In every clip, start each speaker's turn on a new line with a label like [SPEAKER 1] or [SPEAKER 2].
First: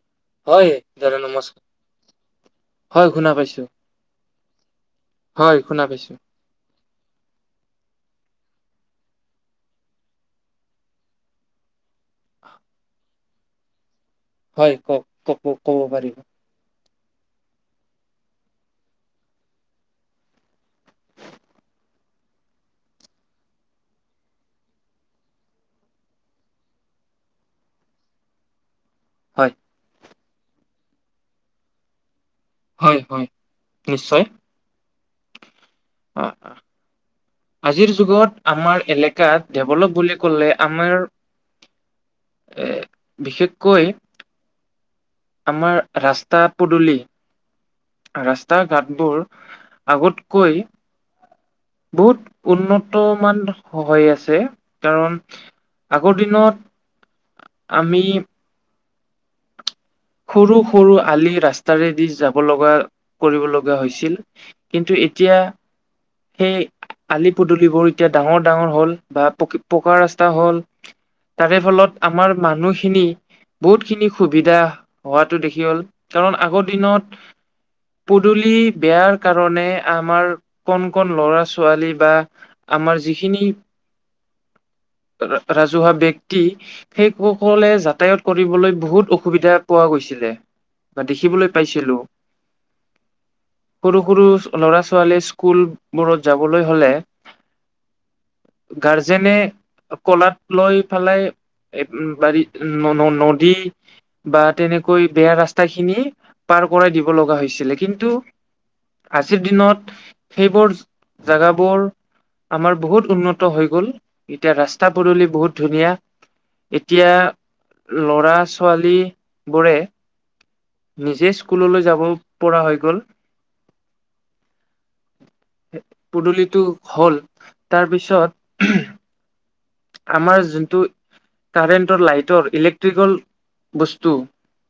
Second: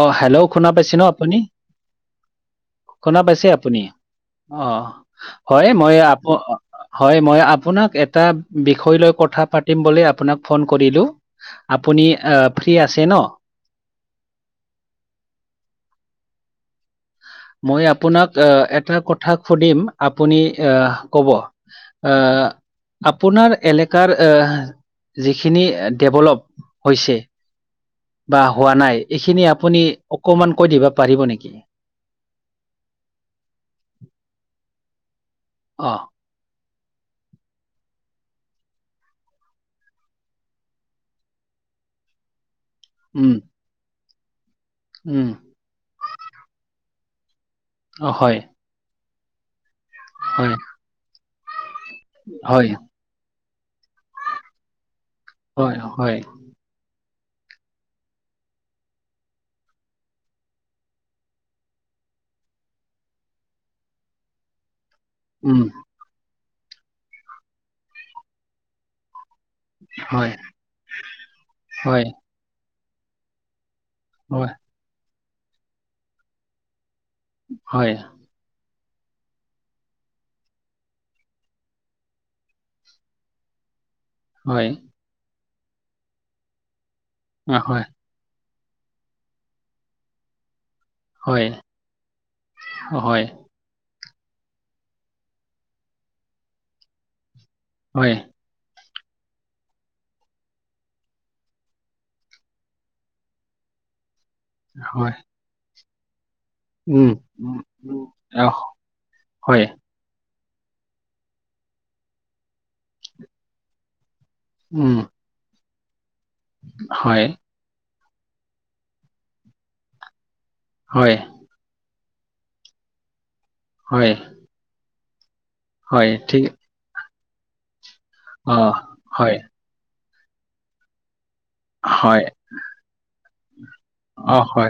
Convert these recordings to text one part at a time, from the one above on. [SPEAKER 1] অঁ, হেল্ল' শুনা
[SPEAKER 2] হয়
[SPEAKER 1] পাইছে নে
[SPEAKER 2] দাদা
[SPEAKER 1] আপুনি?
[SPEAKER 2] নমস্কাৰ হয়
[SPEAKER 1] শুনা পাইছে
[SPEAKER 2] পাইছো
[SPEAKER 1] আপুনি? অ, হয়
[SPEAKER 2] শুনা
[SPEAKER 1] মই
[SPEAKER 2] পাইছো
[SPEAKER 1] আপ হয়, মই আপোনাক এটা বিষয় লৈ কথা পাতিম বুলি আপোনাক ফোন কৰিলো। আপুনি ফ্ৰী আছে ন?
[SPEAKER 2] হয় কওঁক, ক ক'ব পাৰি।
[SPEAKER 1] মই আপোনাক এটা কথা সুধিম, আপুনি আ ক'ব? এহ, আপোনাৰ এলেকাৰ এহ, যিখিনি এ ডেভল'প হৈছে বা হোৱা নাই এইখিনি
[SPEAKER 2] হয়
[SPEAKER 1] আপুনি অকমাণ কৈ দিবা পাৰিব নেকি?
[SPEAKER 2] হয়, হয়। নিশ্চয়।
[SPEAKER 1] অঁ
[SPEAKER 2] অঁ অঁ। আজিৰ যুগত আমাৰ এলেকাত ডেভল'প বুলি ক'লে আমাৰ এ
[SPEAKER 1] [inaudible]
[SPEAKER 2] বিশেষকৈ
[SPEAKER 1] উম।
[SPEAKER 2] আমাৰ ৰাস্তা পদুলি,
[SPEAKER 1] অ হয়
[SPEAKER 2] ৰাস্তাৰ ঘাটবোৰ
[SPEAKER 1] হয়
[SPEAKER 2] আগতকৈ বহুত
[SPEAKER 1] হয়
[SPEAKER 2] উন্নত মান হৈ আছে। কাৰণ
[SPEAKER 1] হয় হয়
[SPEAKER 2] আগৰ দিনত আমি সৰু সৰু আলি ৰাস্তাৰেদি যাব লগা, কৰিব লগা হৈছিল, কিন্তু এত ইতিয়া
[SPEAKER 1] উম,
[SPEAKER 2] সেই আলি পদুলিবোৰ এতিয়া ডাঙৰ ডাঙৰ হ'ল বা পকী পকা
[SPEAKER 1] হয়,
[SPEAKER 2] ৰাস্তা হ'ল, তাৰে ফলত
[SPEAKER 1] হয়,
[SPEAKER 2] আমাৰ মানুহখিনি বহুতখিনি
[SPEAKER 1] হয়,
[SPEAKER 2] সুবিধা হোৱাটো দেখি হ'ল, কাৰণ আগৰ দিনত
[SPEAKER 1] হয়।
[SPEAKER 2] পদুলি বেয়াৰ কাৰণে আমাৰ কণ কন ল'ৰা ছোৱালী বা আমাৰ যিখিনি
[SPEAKER 1] হয়।
[SPEAKER 2] ৰা ৰাজহুৱা ব্যক্তি সেই
[SPEAKER 1] অ',
[SPEAKER 2] সকলে
[SPEAKER 1] হয়,
[SPEAKER 2] যাতায়ত কৰিবলৈ বহুত অসুবিধা পোৱা গৈছিলে। বা
[SPEAKER 1] হয়,
[SPEAKER 2] দেখিবলৈ পাইছিলোঁ।
[SPEAKER 1] হয়,
[SPEAKER 2] সৰু সৰু ল'ৰা ছোৱালীয়ে স্কুল বোৰত যাবলৈ হ'লে
[SPEAKER 1] হয়।
[SPEAKER 2] গাৰজেনে ক'লাত লৈ পেলাই এ বাৰী ন' ন' নদী বা তেনেকৈ
[SPEAKER 1] হয়,
[SPEAKER 2] বেয়া ৰাস্তা খিনি পাৰ কৰাই
[SPEAKER 1] উম,
[SPEAKER 2] দিব লগা
[SPEAKER 1] উম,
[SPEAKER 2] হৈছিলে।
[SPEAKER 1] উম,
[SPEAKER 2] কিন্তু
[SPEAKER 1] অহ,
[SPEAKER 2] আজিৰ
[SPEAKER 1] হয়,
[SPEAKER 2] দিনত সেইবোৰ, জাগাবোৰ আমাৰ বহুত উন্নত হৈ গ'ল। এতিয়া ৰাস্তা
[SPEAKER 1] উম,
[SPEAKER 2] পদূলি বহুত ধুনীয়া। এতিয়া
[SPEAKER 1] হয়,
[SPEAKER 2] ল'ৰা ছোৱালী বোৰে
[SPEAKER 1] হয়,
[SPEAKER 2] নিজে স্কুললৈ যাব পৰা হৈ গ'ল।
[SPEAKER 1] হয়। হয়, ঠিক,
[SPEAKER 2] পদূলীটো হ'ল তাৰ পিছত
[SPEAKER 1] অঁ, হয়
[SPEAKER 2] আমাৰ যোনটো কাৰেণ্টৰ
[SPEAKER 1] হয়,
[SPEAKER 2] লাইটৰ ইলেক্ট্ৰিকল বস্তু
[SPEAKER 1] অ', হয়,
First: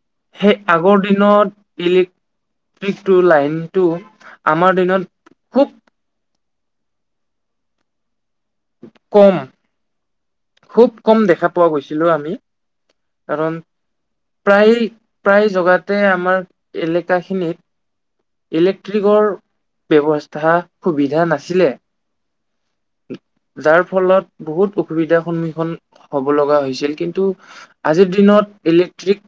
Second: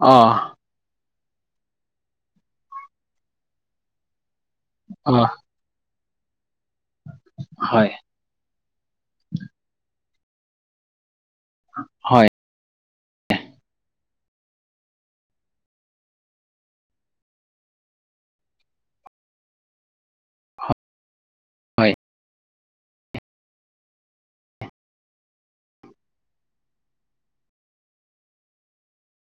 [SPEAKER 1] অ',
[SPEAKER 2] সেই আগৰ দিনত ইলেক্ট্ৰিকটো লাইনটো আমাৰ দিনত
[SPEAKER 1] অঁহ
[SPEAKER 2] খুব
[SPEAKER 1] হয়।
[SPEAKER 2] কম খুব কম দেখা পোৱা গৈছিলো অ'
[SPEAKER 1] হয়,
[SPEAKER 2] আমি। কাৰণ প্ৰায়- প্ৰায় জগাতে আমাৰ এলেকাখিনিত ইলেক্ট্ৰিকৰ ব্যৱস্থা সুবিধা নাছিলে।
[SPEAKER 1] হয়',।
[SPEAKER 2] যাৰ ফলত বহুত অসুবিধাৰ সন্মুখীন হব লগা হৈছিল। কিন্তু আজিৰ দিনত ইলেক্ট্ৰিক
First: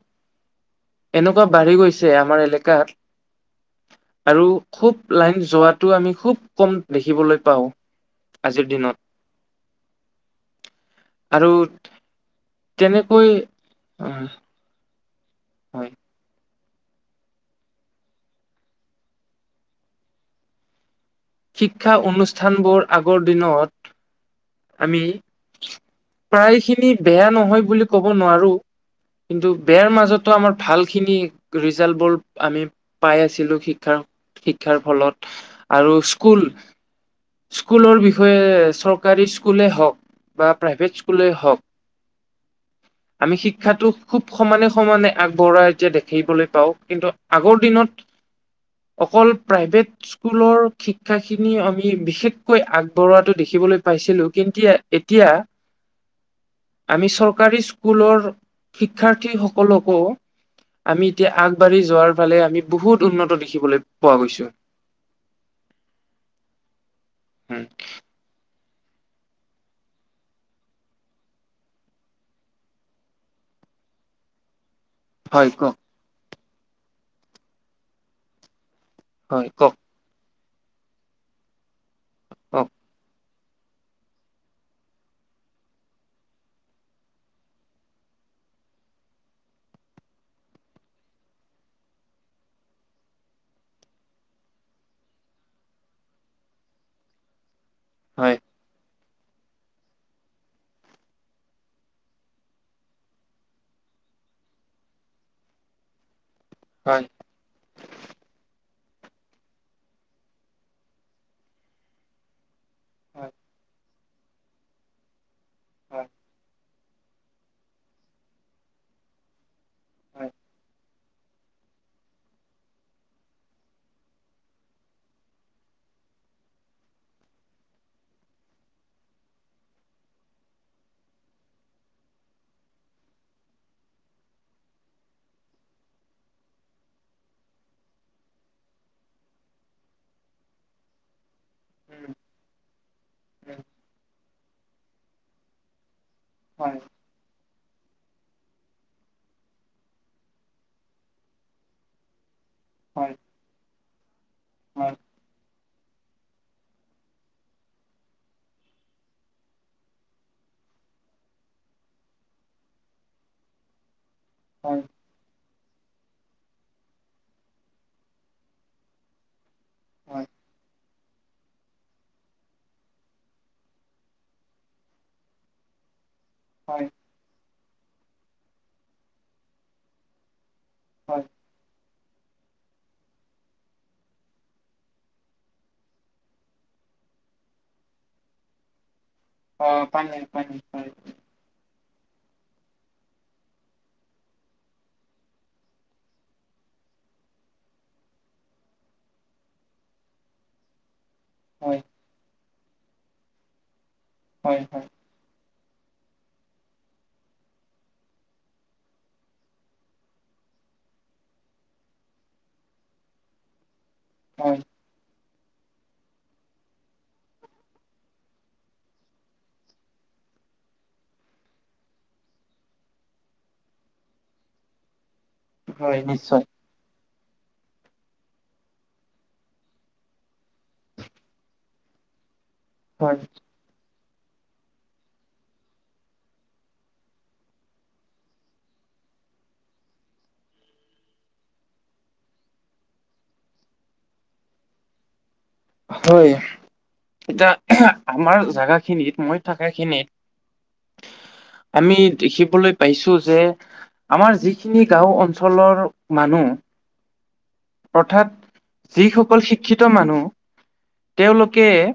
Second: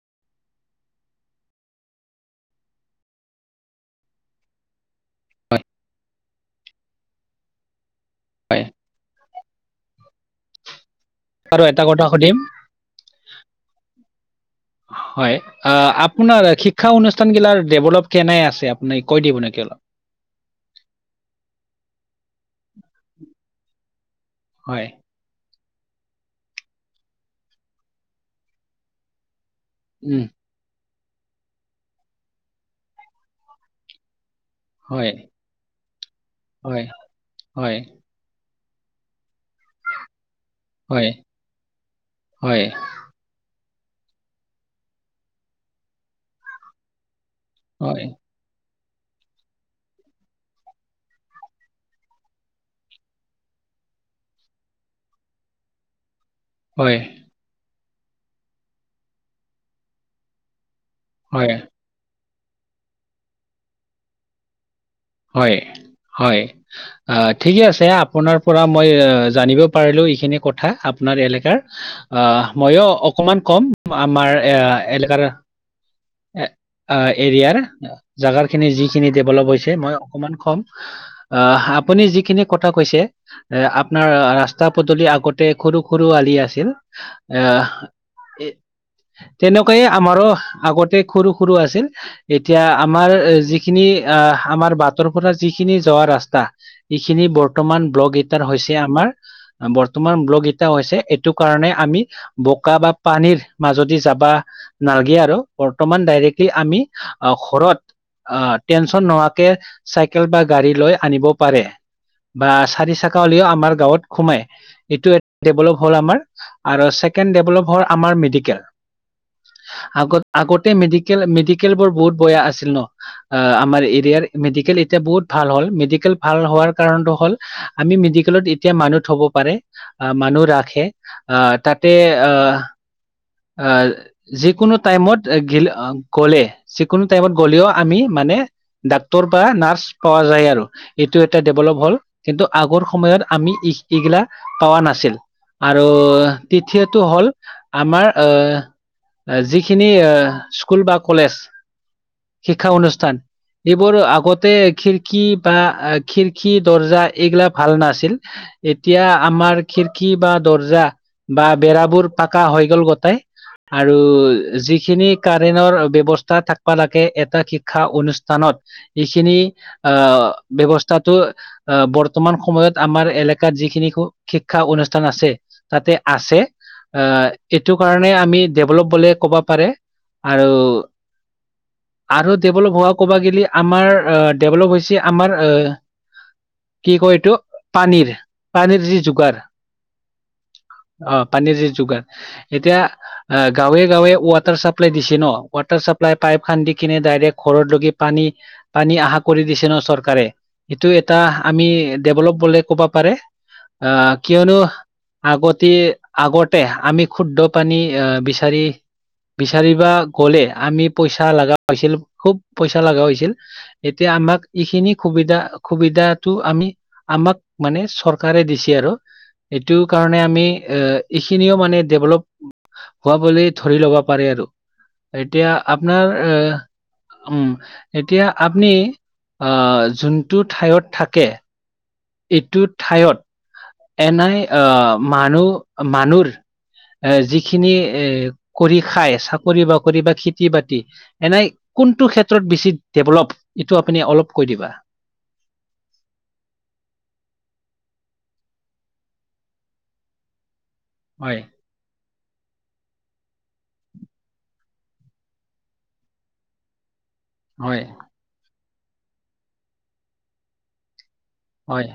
[SPEAKER 2] এনেকুৱা বাঢ়ি গৈছে আমাৰ এলেকাত, আৰু খুব লাইন
[SPEAKER 1] হয়,
[SPEAKER 2] যোৱাটো আমি খুব কম দেখিবলৈ পাওঁ
[SPEAKER 1] হয়।
[SPEAKER 2] আজিৰ দিনত। আৰু
[SPEAKER 1] এটা কথা সুধিম,
[SPEAKER 2] তেনেকৈ
[SPEAKER 1] হয়',
[SPEAKER 2] হয়
[SPEAKER 1] আ' আপোনাৰিক শিক্ষা অনুষ্ঠানগিলাৰ ডেভেলপ কেনে আছে? আপুনি কৈ দিব নেকি অলপ।
[SPEAKER 2] শিক্ষা অনুষ্ঠান বোৰ আগৰ দিনত।
[SPEAKER 1] হয়,
[SPEAKER 2] আমি প্ৰায়খিনি বেয়া নহয় বুলি ক'ব নোৱাৰো। কিন্তু বেয়াৰ
[SPEAKER 1] উম,
[SPEAKER 2] মাজতো আমাৰ ভাল খিনি ৰিজাল্টবোৰ, আমি পাই আছিলো শিক্ষাৰ। শিক্ষাৰ
[SPEAKER 1] হয়,
[SPEAKER 2] ফলত আৰু স্কুল,
[SPEAKER 1] হয়, হয়,
[SPEAKER 2] স্কুলৰ বিষ বিষয় চৰকাৰী স্কুলেই হক। বা প্ৰাইভেট
[SPEAKER 1] হয়,
[SPEAKER 2] স্কুলেই হক।
[SPEAKER 1] হয়,
[SPEAKER 2] আমি শিক্ষাটো খুব সমানে সমানে আগবঢ়া এতিয়া দেখিবলৈ পাওঁ। কিন্তু আগৰ দিনত,
[SPEAKER 1] হয়।
[SPEAKER 2] অকল প্ৰাইভেট স্কুলৰ শি শিক্ষা খিনি আমি বিশেষকৈ আগবঢ়োৱাটো দেখিবলৈ পাইছিলো। কিন্তু এতিয়া
[SPEAKER 1] [unintelligible]
[SPEAKER 2] আমি চৰকাৰী স্কুলৰ শিক্ষাৰ্থী সকলকো আমি এতিয়া
[SPEAKER 1] হয়,
[SPEAKER 2] আগবাঢ়ি যোৱাৰ ফালে, আমি বহুত উন্নত দেখিবলৈ পোৱা গৈছো।
[SPEAKER 1] হয়', হয়', আহ' ঠিকে
[SPEAKER 2] উম,
[SPEAKER 1] আছে। আপোনাৰ পৰা মই জানিব পাৰিলোঁ, এইখিনি কথা আপোনাৰ এলেকাৰ। আ' ময়ো অকমান কম, আমাৰ এ' এলে কাৰ,
[SPEAKER 2] হয় কওক
[SPEAKER 1] এৰিয়াৰ জাগাৰ খিনি যিখিনি ডেভেলপ
[SPEAKER 2] হয়
[SPEAKER 1] হৈছে,
[SPEAKER 2] কওক
[SPEAKER 1] মই অকমান কম। আহ' আপুনি যিখিনি
[SPEAKER 2] কওক
[SPEAKER 1] কথা কৈছে এ' আপনাৰ ৰাস্তা পদূলি আগতে সৰু সৰু আলি আছিল। এ' এ' তেনেকুৱাই, আমাৰো আগতে সৰু সৰু আছিল। এতিয়া আমাৰ যিখিনি আহ' আমাৰ বাট তৰ পৰা যিখিনি যোৱা ৰাস্তা, ইখিনি বৰ্তমান ব্লক
[SPEAKER 2] হয়
[SPEAKER 1] ইটাৰ হৈছে আমাৰ। বৰ্তমান ব্লগ ইটা হৈছে, সেটো কাৰণে আমি বোকা বা পানীৰ মাজদি যাবা নালগে আৰু, বৰ্তমান ডাইৰেক্ট কি আমি
[SPEAKER 2] হয়।
[SPEAKER 1] আহ' ঘৰত আহ টেনচন নহাকে চাইকেল বা গাড়ী লৈ আনিব পাৰে। বা চাৰি চাকা হলিও আমাৰ গাঁৱত সোমাই, এইটো এ' ডেভেলপ হ'ল আমাৰ। আৰু ছেকেণ্ড ডেভেলপ হ'ল আমাৰ মেডিকেল। আগত- আগতে মেডি কেল মেডিকেলবোৰ বহুত বয়া আছিল ন'। আ' আমাৰ এৰিয়াৰ মেডি কেল এতিয়া বহুত ভাল হ'ল। মেডিকেল ভাল হোৱাৰ কাৰণটো হ'ল আমি মেডিকেলত এতিয়া মানুহ থ'ব পাৰে। আ' মানুহ ৰাখে। আহ তাতে আহ আ' যিকোনো টাইমত গে'লে- গ'লে। যিকোনো টাইমত গ'লেওঁ আমি মানে ডাক্তৰ বা নাৰ্ছ পোৱা যায় আৰু। এইটো এটা ডেভেলপ হ'ল। কিন্তু আগৰ সময়ত আমি ইছ এইগিলা পোৱা নাছিল। আৰু তৃতীয়টো হ'ল আমাৰ যিখিনি স্কুল বা কলেজ শিক্ষা অনুষ্ঠান, এইবোৰ আগতে খিৰকি বা খিৰকী, দৰ্জা এগলা ভাল নাছিল। এতিয়া আমাৰ খিৰিকী বা দৰ্জা বা বেৰাবোৰ পাকা হৈ গ'ল গট তাই আৰু যিখিনি কাৰেনৰ ব্যৱস্থা থাকবা লাগে, এটা শিক্ষা অনুষ্ঠানত এইখিনি আহ, ব্যৱস্থাটো আ, বৰ্তমান সময়ত আমাৰ এলেকাত যিখিনি শিক্ষা অনুষ্ঠান আছে। তাতে আছে। আ, এইটো কাৰণে আমি ডেভলপ বুলিয়ে ক'বা পাৰে, আৰু
[SPEAKER 2] হয়।
[SPEAKER 1] আৰু ডেভেলপ হোৱা ক'বা গেলি আমাৰ আহ, ডেভেলপ হৈছে আমাৰ আহ কি কয় এইটো পানীৰ, পানীৰ যি যোগাৰ
[SPEAKER 2] অ। পানী, পানী, পানী।
[SPEAKER 1] অ পানীৰ যি যোগাৰ এতিয়া আহ গাঁৱে-গাঁৱে ৱাটাৰ চাপ্লাই দিছে ন, ৱাটাৰ চাপ্লাই পাইপ খান্দি কিনে, ডাইৰেক্ট ঘৰত লৈকে পানী পানী অহা কৰি দিছে ন চৰকাৰে, সেইটো এটা আমি ডেভলপ বুলি কবা পাৰে। আহ কিয়নো আগতে, আগতে আমি শুদ্ধ পানী আহ বিচাৰি বিচাৰিবা গলে আমি পইচা লগা হৈছিল, খুব পইচা লগা হৈছিল। এতিয়া আমাক এইখিনি সুবিধা সুবিধাটো আমি, আমাক মানে চৰকাৰে দিছে আৰু। এইটো কাৰণে আমি অ, এইখিনিও মানে ডেভলপ হোৱা বুলি ধৰি ল'ব পাৰে আৰু। এতিয়া
[SPEAKER 2] হয়
[SPEAKER 1] আপোনাৰ
[SPEAKER 2] নিশ্চয়
[SPEAKER 1] উম, এতিয়া আপুনি আহ যোনটো ঠাইত থাকে এইটো ঠাইত
[SPEAKER 2] হয়
[SPEAKER 1] এনাই আহ মানুহ মানুহৰ এ, যিখিনি এ, কৰি খাই চাকৰি-বাকৰি বা খেতি-বাতি এনেই কোনটো ক্ষেত্ৰত বেছি ডেভলপ, এইটো আপুনি অলপ কৈ দিবা।
[SPEAKER 2] হয়। এতিয়া আমাৰ জাগা খিনিত, মই থকা খিনিত
[SPEAKER 1] হয়।
[SPEAKER 2] আমি দেখিবলৈ পাইছো যে আমাৰ যিখিনি গাঁও অঞ্চলৰ মানুহ
[SPEAKER 1] হয়।
[SPEAKER 2] অৰ্থাৎ যিসকল শিক্ষিত মানুহ তেওঁলোকে
[SPEAKER 1] হয়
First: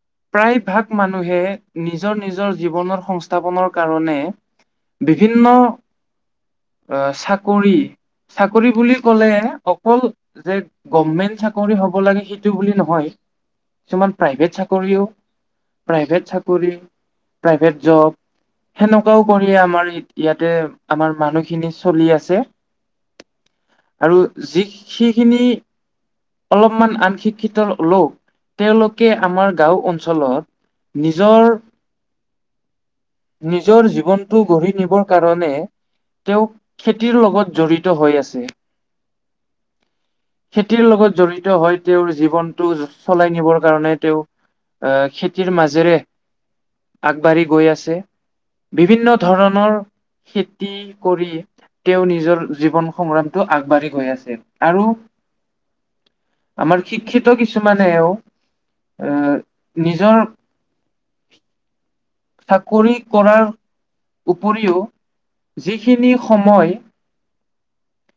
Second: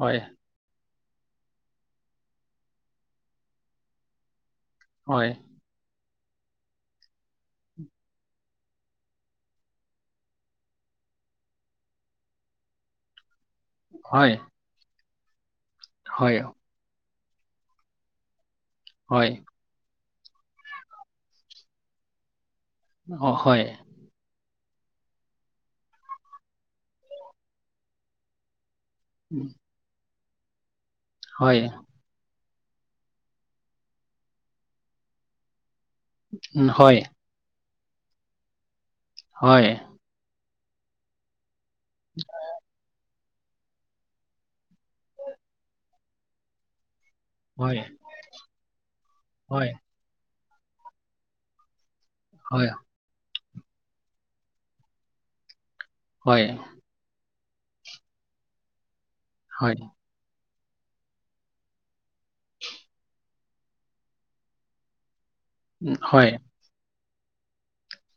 [SPEAKER 1] হয়।
[SPEAKER 2] প্ৰায় ভাগ মানুহে নিজৰ নিজৰ জীৱনৰ সংস্থাপনৰ কাৰণে
[SPEAKER 1] হয়
[SPEAKER 2] বিভিন্ন চাকৰি চাকৰি বুলি কলে অকল যে, গভমেন্ট চাকৰি হ'ব লাগে সেইটো বুলি নহয়। কিছুমান
[SPEAKER 1] হয়
[SPEAKER 2] প্ৰাইভেট চাকৰিও, প্ৰাইভেট
[SPEAKER 1] হয়
[SPEAKER 2] চাকৰি, প্ৰাইভেট জব সেনেকুৱাও
[SPEAKER 1] হয়
[SPEAKER 2] কৰি আমাৰ ইয়াতে, আমাৰ মানুহখিনি চলি আছে
[SPEAKER 1] অ, হয়।
[SPEAKER 2] আৰু যি সিখিনি অলপমান আন শিক্ষিত লোক তেওঁলোকে
[SPEAKER 1] উম,
[SPEAKER 2] আমাৰ গাঁও অঞ্চলত নিজৰ
[SPEAKER 1] হয়
[SPEAKER 2] নিজৰ জীৱনটো গঢ়ি নিবৰ কাৰণে তেওঁ
[SPEAKER 1] উম, হয়
[SPEAKER 2] খেতিৰ লগত জড়িত হৈ আছে।
[SPEAKER 1] হয়।
[SPEAKER 2] খেতিৰ লগত জড়িত হৈ তেওঁৰ জীৱনটো চলাই নিবৰ কাৰণে তেওঁ এ খেতিৰ মাজেৰে আগবাঢ়ি গৈ
[SPEAKER 1] হয়
[SPEAKER 2] আছে বিভিন্ন
[SPEAKER 1] হয়
[SPEAKER 2] ধৰণৰ খেতি কৰি তেওঁ নিজৰ
[SPEAKER 1] হয়
[SPEAKER 2] জীৱন সংগ্ৰামটো আগবাঢ়ি গৈ আছে আৰু
[SPEAKER 1] হয়
[SPEAKER 2] আমাৰ শিক্ষিত কিছুমানেও এ
[SPEAKER 1] হয়
[SPEAKER 2] নিজৰ চাকৰি কৰাৰ উপৰিও
[SPEAKER 1] উম,
[SPEAKER 2] যিখিনি
[SPEAKER 1] হয়
[SPEAKER 2] সময়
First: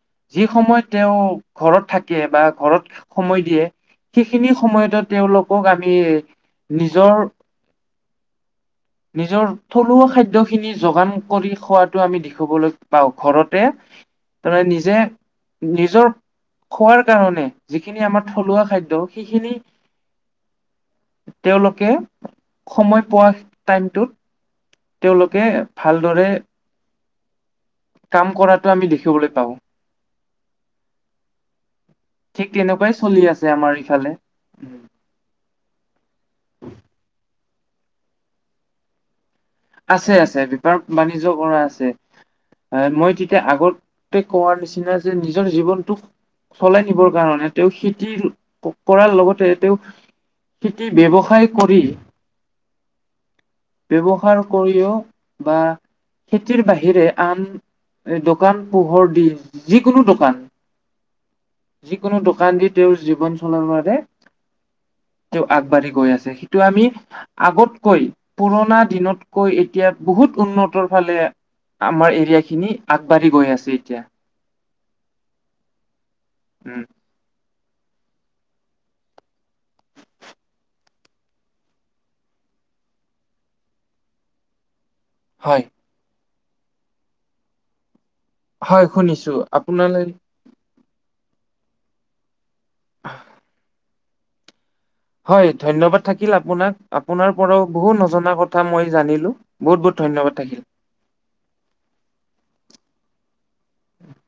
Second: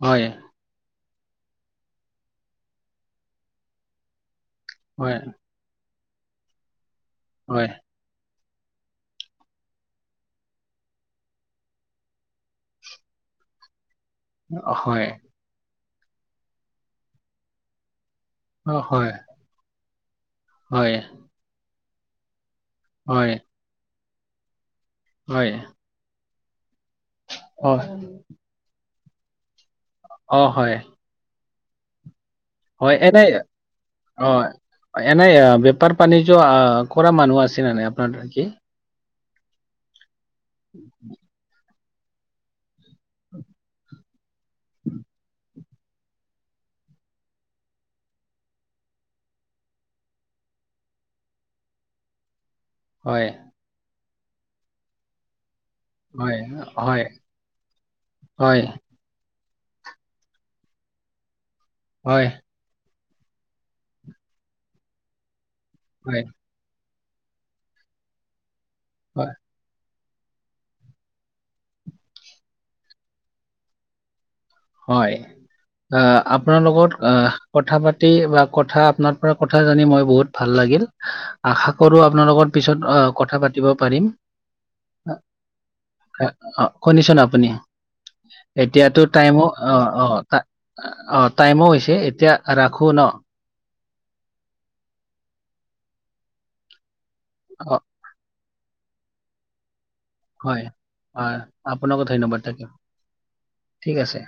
[SPEAKER 1] হয়।
[SPEAKER 2] যি সময়ত তেওঁ ঘৰত থাকে বা ঘৰত সময় দিয়ে সেইখিনি সময়তো তেওঁলোকক আমি নিজৰ
[SPEAKER 1] হয়।
[SPEAKER 2] নিজৰ থলুৱা খাদ্যখিনি যোগান কৰি খোৱাটো আমি দেখাবলৈ পাওঁ ঘৰতে
[SPEAKER 1] [inaudible]
[SPEAKER 2] ধৰা নিজে
[SPEAKER 1] হয়
[SPEAKER 2] নিজৰ খোৱাৰ কাৰণে যিখিনি আমাৰ থলুৱা
[SPEAKER 1] অ,
[SPEAKER 2] খাদ্য
[SPEAKER 1] হয়
[SPEAKER 2] সেইখিনি
[SPEAKER 1] হয়।
[SPEAKER 2] তেওঁলোকে সময় পোৱা
[SPEAKER 1] হয়
[SPEAKER 2] টাইমটোত তেওঁলোকে
[SPEAKER 1] হয়
[SPEAKER 2] ভালদৰে
[SPEAKER 1] হয়
[SPEAKER 2] কাম কৰাটো আমি দেখিবলৈ পাওঁ
[SPEAKER 1] অ হয়।
[SPEAKER 2] ঠিক
[SPEAKER 1] হয়
[SPEAKER 2] তেনেকুৱাই
[SPEAKER 1] এনে
[SPEAKER 2] চলি আছে আমাৰ এইফালে
[SPEAKER 1] অ এনেই আ বেপাৰ বাণিজ্য আ কৰা মানুহ আছে নে নাই আপোনাৰ কি
[SPEAKER 2] আছে আছে বেপাৰ বাণিজ্য কৰা আছে মই তেতিয়া আগৰ তে কোৱাৰ নিচিনা যে নিজৰ জীৱনটো চলাই নিবৰ কাৰণে তেওঁ খেতি কৰাৰ লগতে তেওঁ খেতি ব্যৱসায় কৰি
[SPEAKER 1] হয়।
[SPEAKER 2] ব্যৱহাৰ কৰিও বা
[SPEAKER 1] হয়
[SPEAKER 2] খেতিৰ
[SPEAKER 1] হয়
[SPEAKER 2] বাহিৰে আন দোকান
[SPEAKER 1] হয়
[SPEAKER 2] পোহৰ দিন যিকোনো দোকান যিকোনো
[SPEAKER 1] হয়
[SPEAKER 2] দোকান দি তেওঁৰ জীৱন চলাৰ বাদে তেওঁ আগবাঢ়ি গৈ
[SPEAKER 1] হয়
[SPEAKER 2] আছেহি ত আমি আগতকৈ পুৰণা দিনৰ
[SPEAKER 1] হয়
[SPEAKER 2] কৈ এতিয়া বহুত উন্নতৰ ফালে আমাৰ এৰিয়া খিনি আগবাঢ়ি গৈ আছে এতিয়া
[SPEAKER 1] হয় আ আপোনাৰ
[SPEAKER 2] উম,
[SPEAKER 1] লগত আহ কথা পাতি বা কথা আপনাৰ পৰা কথা জানি মই বহুত ভাল লাগিল আশা কৰো আপোনালোকৰ পিছত আহ কথা পাতিব পাৰিম
[SPEAKER 2] হয়।
[SPEAKER 1] অ অ শুনিছ-ন আপুনি
[SPEAKER 2] হয়
[SPEAKER 1] এতিয়াতো
[SPEAKER 2] শুনিছো
[SPEAKER 1] টাইমো অ অ
[SPEAKER 2] আপোনালৈ
[SPEAKER 1] অ, টাইমো হৈছে এতিয়া ৰাখো ন।
[SPEAKER 2] হয়, ধন্যবাদ থাকিল, আপোনাক, আপোনাৰ পৰাও
[SPEAKER 1] অ
[SPEAKER 2] বহু নজনা কথা মই জানিলো। বহুত, বহুত, ধন্যবাদ
[SPEAKER 1] হয়
[SPEAKER 2] থাকিল।
[SPEAKER 1] হয়, আপোনাকো ধন্যবাদ থাকিল ঠিক আছে।